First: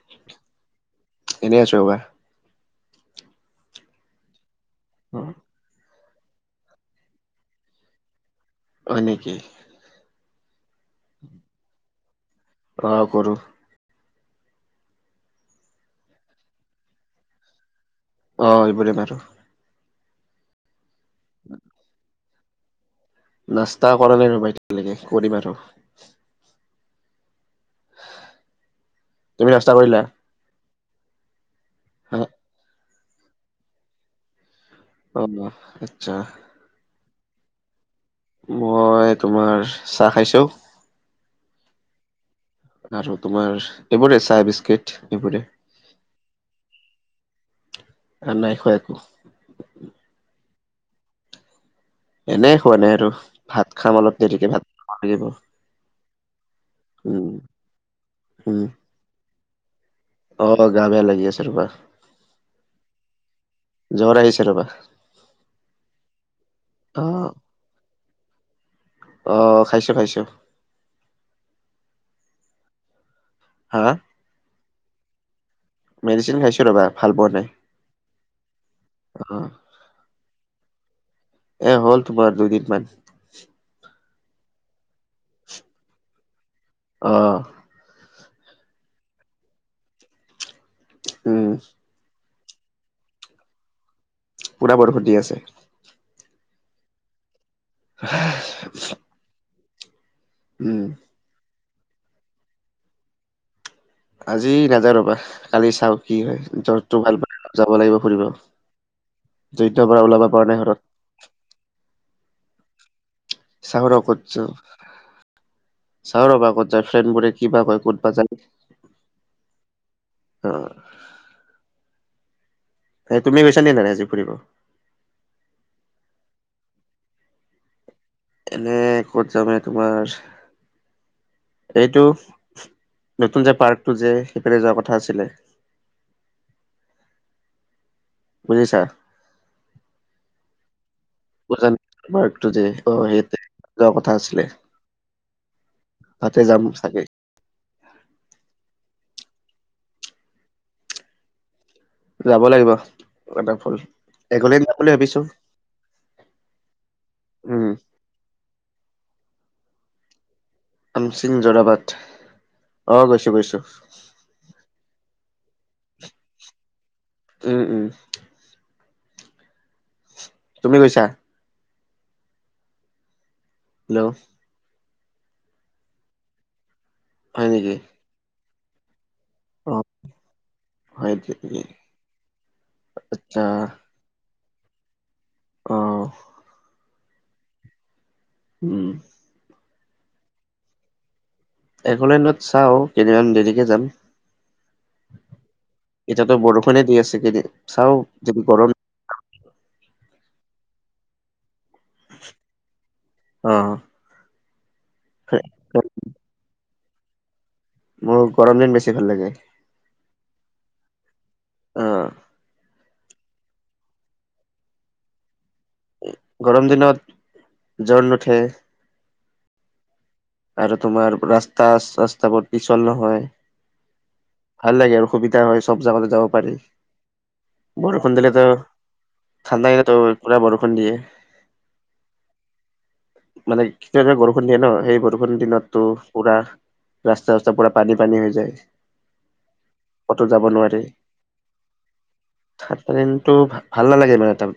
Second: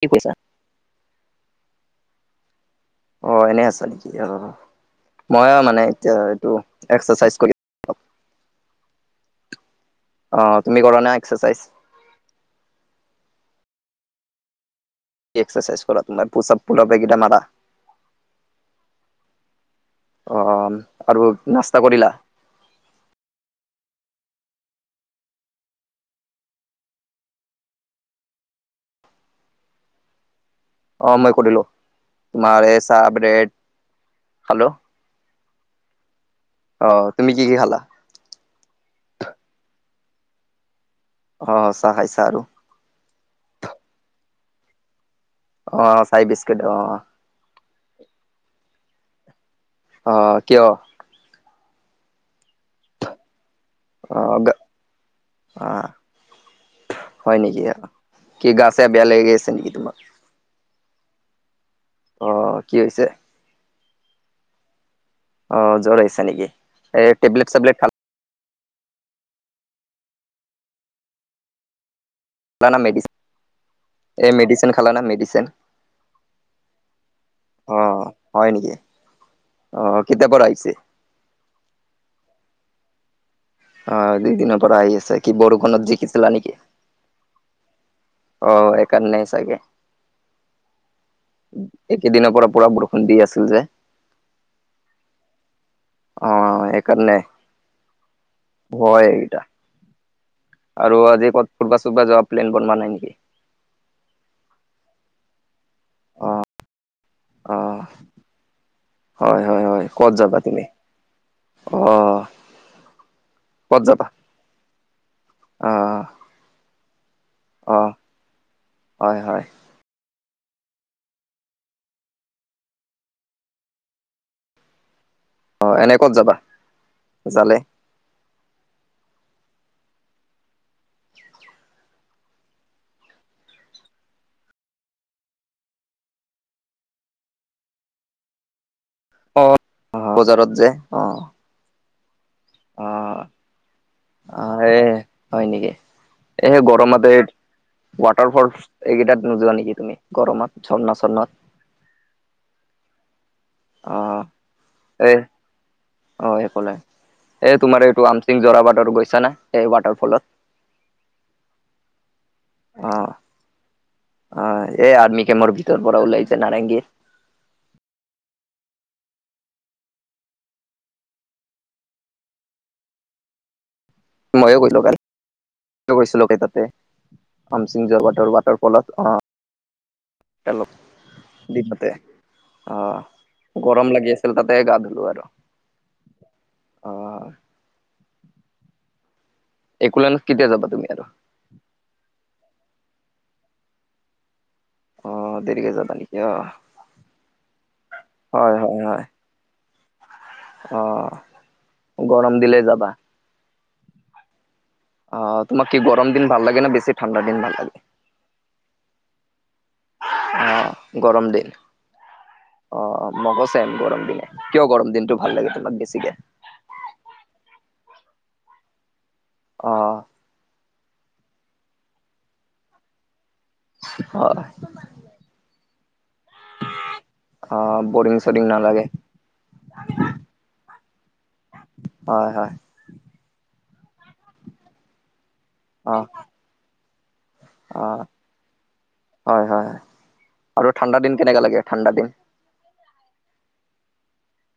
কি কৈছা? এনেই আছোঁ ৰ'বা। অ' এনে আছা নেকি? অ' মই মানে এতিয়া এইটো এক্সাৰচাইজ কৰি হয় নেকি? অ' তুমি কৰানা এক্সাৰচাইজ? অ' কৰোঁ। কি এক্সাৰচাইজ কৰা তোমাৰ, পুচাপ তুমি আটাইকেইটা মাৰা? অ' এইবোৰেই মাৰো। অ' আৰু নাস্তা কৰিলা? নাস্তা কৰা নাই ৰ'বা এতিয়ালৈকে, কৰিম আৰু। তুমি নাস্তা কৰিলা? অ' মই কৰিলোঁ, অ তোমাৰে চাহ, ব্ৰেড খালো। অ' আচ্ছা। অ' তুমি কি কি খালা? মই তোমাৰ চাহ খাইছোঁ। অ' চাহ খাইছা আৰু? আৰু তোমাৰ এইবোৰে চাহ বিস্কিট এইবোৰে। অ' চাই বিস্কুট অ'। আৰু নাই খোৱা একো? অ' কিয়? এনেই খোৱা নাই আৰু। ভাত খাম অলপ দেৰিকে, ভাত খাব লাগিব। আ, উম হয় নেকি কি? উম গা চা বেয়া লাগি আছে নেকি তোমাৰ? অ' অলপ গা বেয়া লাগি আছে ৰ'বা। অ' কি হৈছে? জ্বৰ আহিছে ৰবা। অ' জ্বৰ আহিছে নেকি? অ এই টেবলেট চাবলেট খালা? অ' খাইছোঁ খাইছোঁ। পালা মেডিচিন? হা? এ, মেডিচেন খালানে মেডিচেন? মেডিচিন খাইছোঁ ৰ'বা। ভাল পোৱা নাই অ', হয় নেকি? অ', অ', কেতিয়াৰ পৰা আহিছে। এ হ'ল তোমাৰ দুদিনমান। অ', দুইদিনৰ পৰা আহি আছে। কি বৰষুণত টিটিছিলা নেকি? অ', অ', সেইকাৰণে চাগে। উম একেদিনৰ পৰা পুৰা বৰষুণ। দি আছিল যে। পুৰা বৰষুণ‌ দি আছে। অ', সেইকাৰণে। [inaudible] সেইটা। উম আৰু আজি ক'ত ফুৰবা চুৰবা যোৱা প্লেন বনোৱা নাই নেকি? আজি নাযাওঁ ৰ'বা। কালি চাওঁ। কি হয়। জ্বৰটো ভাল পালে যাব অ', লাগিব ফুৰিব। হয়, হয়, হয়, জ্বৰটোৰ পৰা ক'ত ওলাব যাবা পৰা নাই তুমি? ঘৰত। অ', চাও ৰ ক'ত যাওঁ। অ', চাও ৰ'বা ক'ত যাওঁ, ফ্ৰেণ্ডবোৰে। কিবা কয়, অ', ক'তবা যায় হয়, হয়, অ', এই তুমি গৈছা নাই আজি ফুৰিব অ', এনে ক'ত যাবা। জালে এনে ক'ত যামে তোমাৰ। এইটো নতুন যে পাৰ্কটো যে সেইফালে যোৱাৰ কথা আছিলে। বুজিছাঁ। অ', বজাৰত যে। অ', পাৰ্টো যে আহ্ অ', সেইতে যোৱাৰ কথা আছিলে। অ', এ হয় নেকি? তাতে এইহে যাম চাগে গৰমতে। ৱাটাৰ ফল, এইকেইটাত নোযোৱা নেকি তুমি গৰমত ঝৰ্ণা চৰ্ণত। যাব লাগিব। অ', এগলে যাম বুলি এই ভাবিছো অ', একো নাই, এই উম তোমাৰ এইটো আম চিংজোৰাবাটৰ গৈছা নে। সেই ৱাটাৰফলত। আমচিং যোৰাবাট, অ', গৈছোঁ গৈছোঁ। অ', এই আৰ্মি কেমৰ ভিতৰ পৰা ওলাইছে, নাৰেংগীৰ। উম্ উম্ তুমি গৈছাঁ। হেল্ল' মইয়ো গলোঁ কালি। গৈছিলোই তাতে, হয় নেকি আমচিং যোৱা বাটৰ ৱাটাৰ ফলত অ', অ হেল্ল', হয় নেকি? দিনতে, অ', আচ্ছা গৰম লাগি আছিল, তাতে গা ধুলো আৰু। অ', অ', উম্, একোলেন কেতিয়া যাবা তুমি আৰু। এক'লেণ্ডত চাওঁ, কেইদিনমান দেৰিকে যাম। অ দেৰিকে যাবা নেকি অ এটিয়াতো বৰষুণে দি আছে। কি চাওঁ যদি হয় গৰম হয় হয় অ', গৰম দিলে যাবা। অ', অ', তোমাক কি গৰম দিন ভাল লাগেনে? ঠাণ্ডা দিন ভাল লাগে! মোৰ গৰম দিন বেছি ভাল লাগে। অ', গৰম দিন। অ', অ', মোকো ছেম গৰম দিনে। কিয় গৰম দিনটো ভাল লাগে তোমাক? বেছিকে গৰম দিনত জ্বৰ নুঠে। অ আৰু তোমাৰ ৰাস্তা চাস্তাবোৰ পিচল নহয় হয়। ভাল লাগে আৰু সুবিধা হয় সব জাগালে যাব পাৰি অ বৰিং বৰষুণ চৰিং দিলেেতো নালাগে ঠাণ্ডা [unintelligible] পুৰা বৰষুণ দিয়ে। হয় হয়। মানে কেতিয়াবা বৰষুণ দিয়ে ন সেই বৰষুণ দিনতো অ পুৰা ৰাস্তা চাস্তা পুৰা অ পানি পানী হৈ যায়। হয় হয় হয় ক'তো যাব আৰু নোৱাৰি। ঠাণ্ডা দিন কেনেকা লাগে ঠাণ্ডা দিন? ঠাণ্ডা দিনতো ভাল নালাগে মানে ত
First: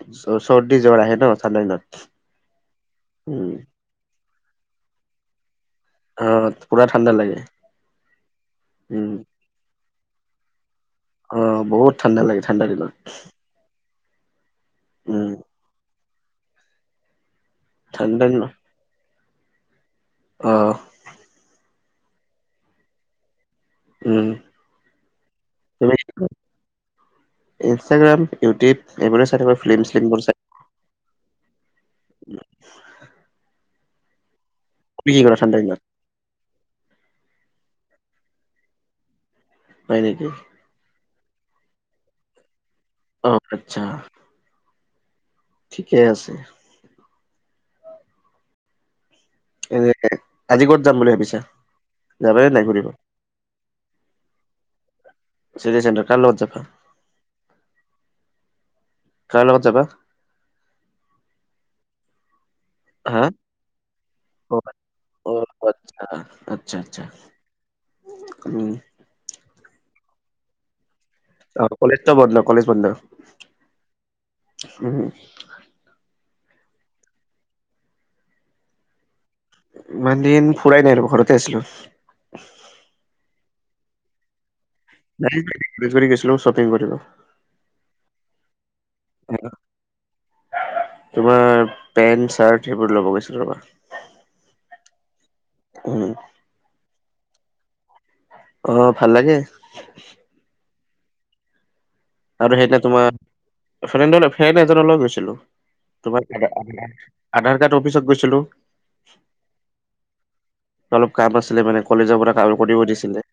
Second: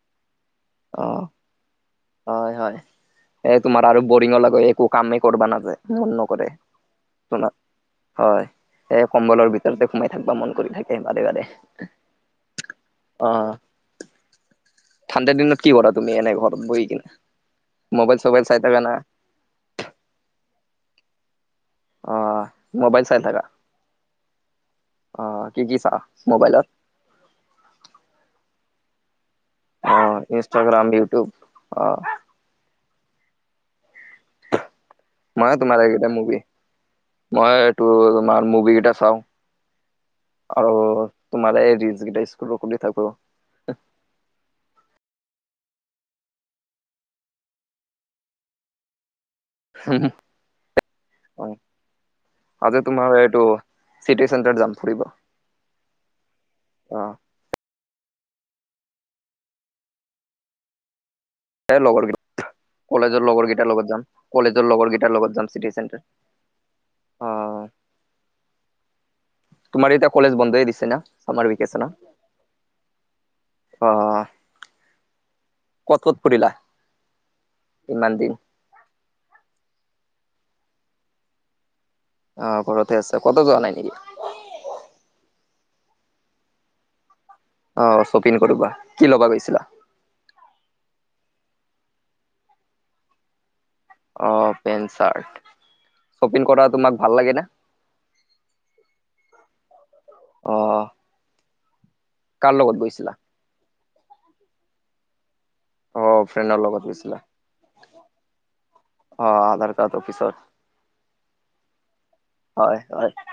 চৰ্দি অ জ্বৰ আহে ন ঠাণ্ডা দিনত। হয় হয় উম এ তোমাৰ আৰু বৰিঙৰ লগত একো কামেই কৰিবা নাযায়। মন অ নকৰে পুৰা ঠাণ্ডা লাগে [unintelligible] হয় এ উম কম্বলৰ ভিতৰতে সোমাই থাক বা মন কৰি থাকে। অ সেই বহুত ঠাণ্ডা লাগে ঠাণ্ডা দিনত। [unintelligible] অ'। উম ঠাণ্ডাৰ দিনত কি কৰা তুমি এনে ঘৰত বহি কিনে মোবাইল ঠাণ্ডা চবাইল চাই থাকা না? অঁ'। অ', মোবাইল চাইল থাক উম অ', কি কি চা তুমি মোবাইলত? ইনষ্টাগ্ৰাম ইউটিউব এইবোৰে চাই থকা ফিল্ম অ শ্লিমবোৰ চাই ইনষ্টাগ্ৰাম, ইউটউব অ'। তুমি কি কৰা মই ঠাণ্ডা দিনত তোমাৰ এইকেইটা মুভি, মই এইটো তোমাৰ মুভি কেইটা চাও। হয় নেকি? আৰু তোমালে এই ৰিলছ কেইটা স্ক্ৰল কৰি থাকো। অ', আচ্ছা। ঠিকে আছে। এ আজি ক'ত যাম বুলি ভাবিছা? অ যাবানে নাই আজি ঘূৰিব? তোমাৰ এইটো চিটি চেণ্টাৰত যাম ফুৰিব। চিতি চেণ্টাৰ কাৰ লগত যাবা অ কাৰ লগত যাবা? লগৰ কেইট হা কলেজৰ লগৰ কেইটাৰ লগত যাম অ কলেজৰ লগৰ কেইটাৰ লগত যাম চিটি আচ্ছা চেণ্টাৰ। আচ্ছা আচ্ছা অ উম। তোমাৰ এতিয়া কলেজ বন্ধই দিছে ন? অ', কলেজটো বন্ধ কলেজ বন্ধ অ উম। ক'ত ক'ত ফুৰিলা, ইমান দিন? ইমান দিন ফুৰাই নাই ৰবা, ঘৰতে আছিলো। অ', ঘৰতে আছে কটো যোৱা নাই নেকি? নাই [unintelligible] চপিং কৰিব। অ', শ্বপিন কৰিব কি ল'বা গৈছিলা? তোমাৰ পেন্ট চাৰ্ট সেইবোৰ ল'ব গৈছিল ৰবা। অ', পেণ্ট চাৰ্ট। উম। শ্বপিং কৰা তোমাক ভাল লাগে না? অ', ভাল লাগে। অ'। কাৰ আৰু লগত সেইদিনা তোমাৰ গৈছিলা ফেণ্ড ফ্ৰেণ্ড এজনৰ লগত গৈছিলো। অ তোমাৰ ফ্ৰেণ্ডৰ লগত গৈছিলা আধাৰ কাৰ্ড অফিচত গৈছিলো। অ', আধাৰ কাৰ্ড অফিচট। অলপ কাম আছিলে মানে কলেজৰ পৰা কাম হয় কৰিব হয় দিছিলে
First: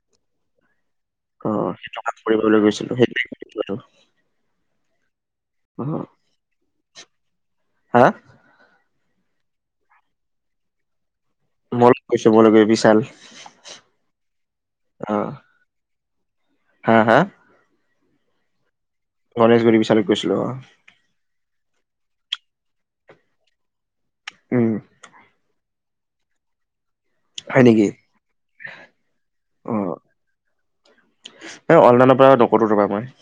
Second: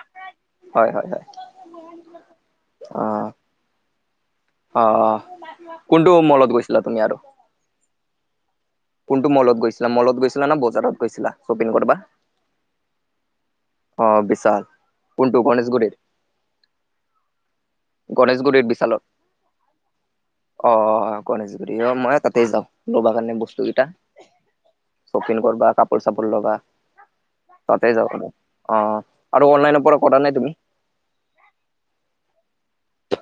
হয় হয় হয় অ', সেইটো কাম কৰিবলৈ গৈছিলো অ [unintelligible] অ', অ' কোনটো মলত গৈছিলা তুমি আৰু? হা? কোনটো মলত গৈছিলা মলত গৈছিলা না বজাৰত গৈছিলা? শ্বপিং মল কৰবা কৈছো, মলৈ গৈ বিশাল। অ' বিছাল, অ' কোনতো গণেশগুৰি? হা হা? গণেশগুৰিৰ বিশালত। গনেশগুৰি বিচাল গৈছিলো অ'। গণেশগুৰি অ' মই তাতেই যাওঁ লব কাৰণে বস্তু কেইটা। উম। শ্বপিং কৰিবা কাপোৰ চাপোৰ লৱা। হয় নেকি? তাতে যাওঁ, অ' আৰু অনলাইনৰ অ' পৰা কৰা নাই তুমি? অনলাইনৰ পৰা নকৰো ৰবা মই।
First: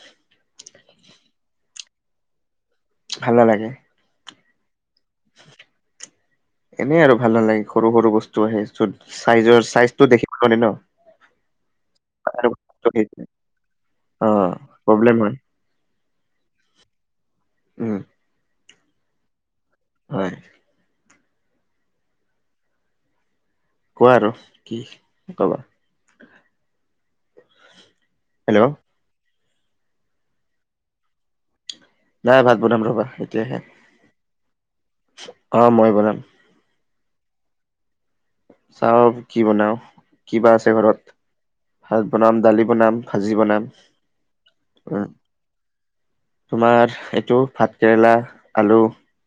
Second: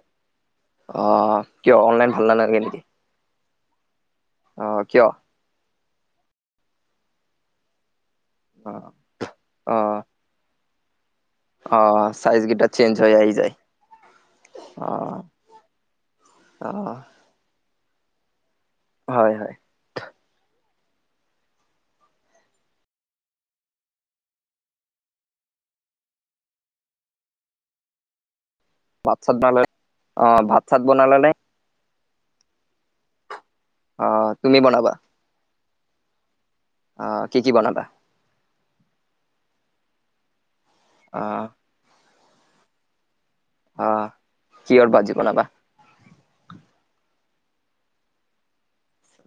অ' কিয় অনলাইন ভাল নালাগে নেকি? ভাল নালাগে। অ' কিয়? এনে আৰু ভাল নালাগে সৰু সৰু বস্তু আহে যত চাইজৰ অ চাইজটো দেখি [unintelligible] ন? অ' চাইজ আৰু কেইটা, চেঞ্জ হৈ আহ যায় অ প্ৰব্লেম অ'। হয় অ'। উম। হয়, হয়। হয়। কোৱা আৰু, কি ক'বা। হেল্ল' ভাত চাত বনাল, অ' ভাত চাত বনালা নে? নাই ভাত বনাম ৰ'বা, এতিয়াহে। অ', তুমি বনাবা? অ' মই বনাম। অ', কি কি বনাবা? চাওঁ কি বনাওঁ, কিবা আছে ঘৰত। অ'। ভাত বনাম, দালি বনাম, ভাজি বনাম। আহ, কিহৰ উম ভাজি বনাবা? তোমাৰ এইটো, ভাত কেৰেলা, আলু।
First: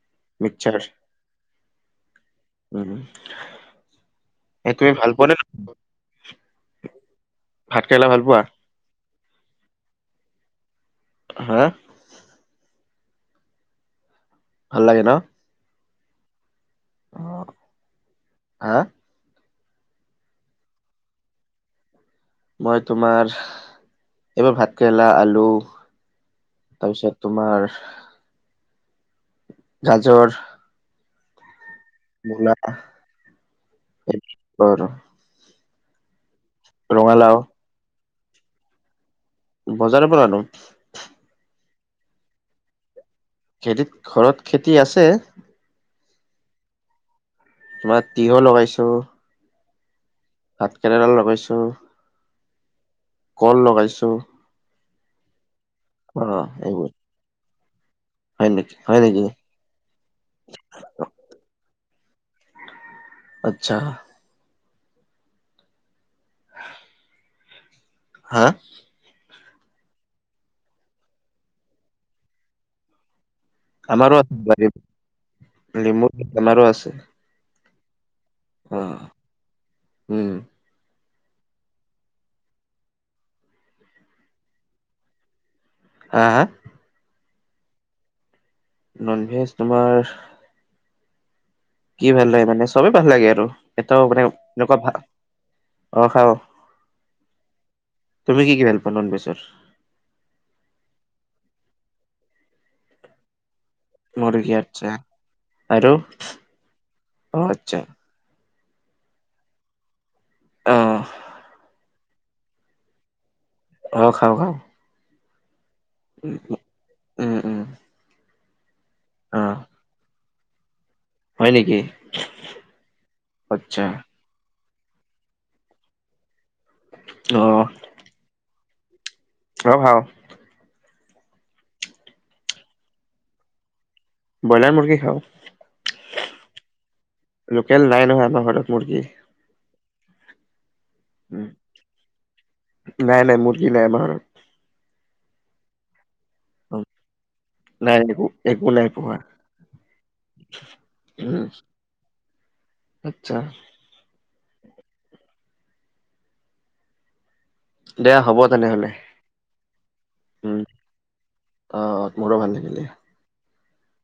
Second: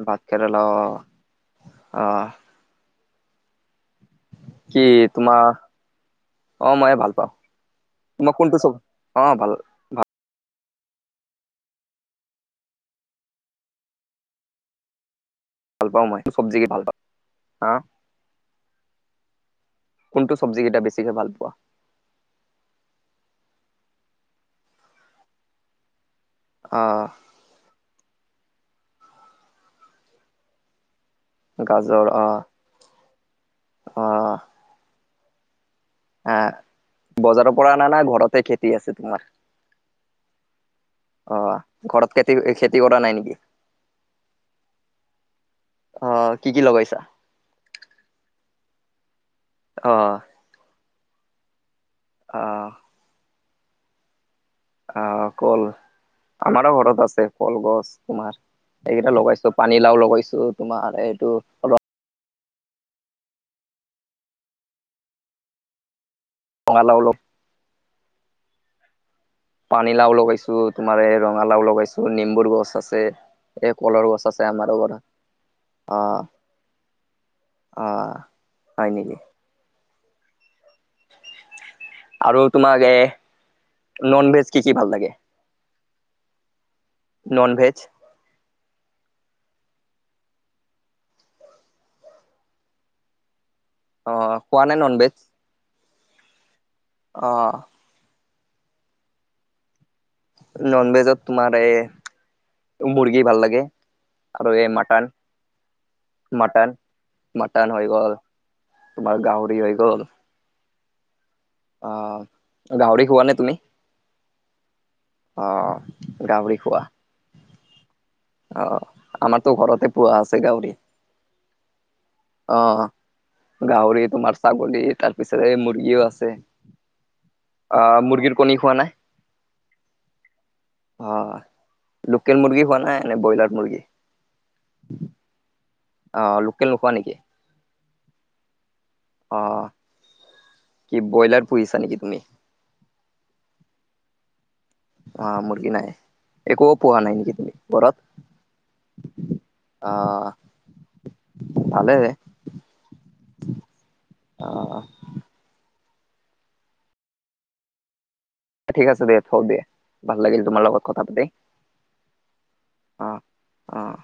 ভাত কেৰেলা, মিক্সাৰ অ'। কি এটোৱেই ভাল পোৱা নে তোমাৰ তুমি? অ' মইে ভাল পাওঁ, ভাল মই পোৱা কোনটো চব, অ' ভাল। হা? ভাল লাগে ন। ভাল পাওঁ মই সটো চব্জিকে ভাল পাওঁ, অ হা। হা কোনটো চব্জিকেইটা বেছিকৈ ভাল পোৱা? মই তোমাৰ, এইবাৰ ভাত কেৰেলা আলু, অ তাৰপিছত তোমাৰ গাজৰ। গাজৰ। অ মনা, অ এইটো আৰু। আহ, ৰঙালাও বজাৰৰ পৰা অনা নাই ঘৰতে খেতি আছে তোমাৰ? বজাৰৰ পৰা আনো। অ' ঘৰত খেতি, খেতি কৰা নাই নেকি? খেতি, ঘৰত খেতি আছে। অ' কি কি লগাইছা? তোমাৰ তিয়হ লগাইছো। অ'। ভাত কেৰেলা লগাইছোঁ। অহ। কল লগাইছোঁ। অহ, কল আমাৰো এইবোৰ ঘৰত আছে, কলগছ তোমাৰ হয় নেকি হয় এইগেইটা নেকি? লগাইছোঁ। পানীলাউ লগাইছোঁ, তোমাৰ এইটো আচ্ছা। ৰঙালাউ অলপ হা! পানীলাউ লগাইছোঁ, তোমাৰ এই ৰঙালাউ লগাইছোঁ, নিম্বুৰ গছ আছে। এই কলৰ আমাৰো গছ আছে, বাৰীত, আমাৰো পৰা নেমু অহ। আমাৰো আছে অহ, অ হয় নেকি? উম। আৰু তোমাক এ, ননভেজ কি কি ভাল লাগে? হ, হা! ননভেজ। ননভেজ তোমাৰ কি ভাল লাগে মানে চবেই ভাল লাগে আৰু এটাও অ মানে খোৱা নে এনেকুৱা নন ভাল, ভেজ অহ, খাওঁ। অহ। তুমি কি কি ভাল পোৱা ননভেজৰ? ননভেজত তোমাৰ এ মুৰ্গী ভাল লাগে। মুৰ্গী আৰু এই আচ্ছা মাটন, আৰু মটন, অ মটন আচ্ছা হৈ গ'ল। তোমাৰ গাহৰি হৈ গ'ল। অহ। অহ, গাহৰি খোৱানে তুমি? অহ, খাওঁ খাওঁ। অহ, উম গাহৰি খোৱা উম উম অহ। অ আমাৰতো ঘৰতে পুৱা আছে গাহৰি। হয় নেকি অহ, আচ্ছা গাহৰিত তোমাৰ ছাগলী তাৰপিছত এই মুৰ্গীও আছে। অহ। অহ, মুৰ্গীৰ কণী খোৱানে? অহ, খাওঁ। অহ, লোকেল মুৰ্গী খোৱানে, নে ব্ৰইলাৰ মুৰ্গী। ব্ৰইলাৰ মুৰ্গী খাওঁ। অহ, লোকেল নোখোৱা নেকি? লোকেল নাই নহয় আমাৰ ঘৰত মুৰ্গী। অহ, কি ব্ৰইলাৰ পুহিছা নেকি তুমি? নাই-নাই মুৰ্গী নাই আমাৰ ঘৰত। অহ, মুৰ্গী নাই। একো পোহা নাই নেকি তুমি ঘৰত? নাই একো একো নাই পোহা অহ, উম ভালে। আচ্ছা। অহ। দে হ'ব। ঠিক তেনেহলে আছে দে, থওঁ দে। ভাল লাগিল উম তোমাল লগ কথা পাতি অ মোৰো ভাল লাগিলে অহ, অহ।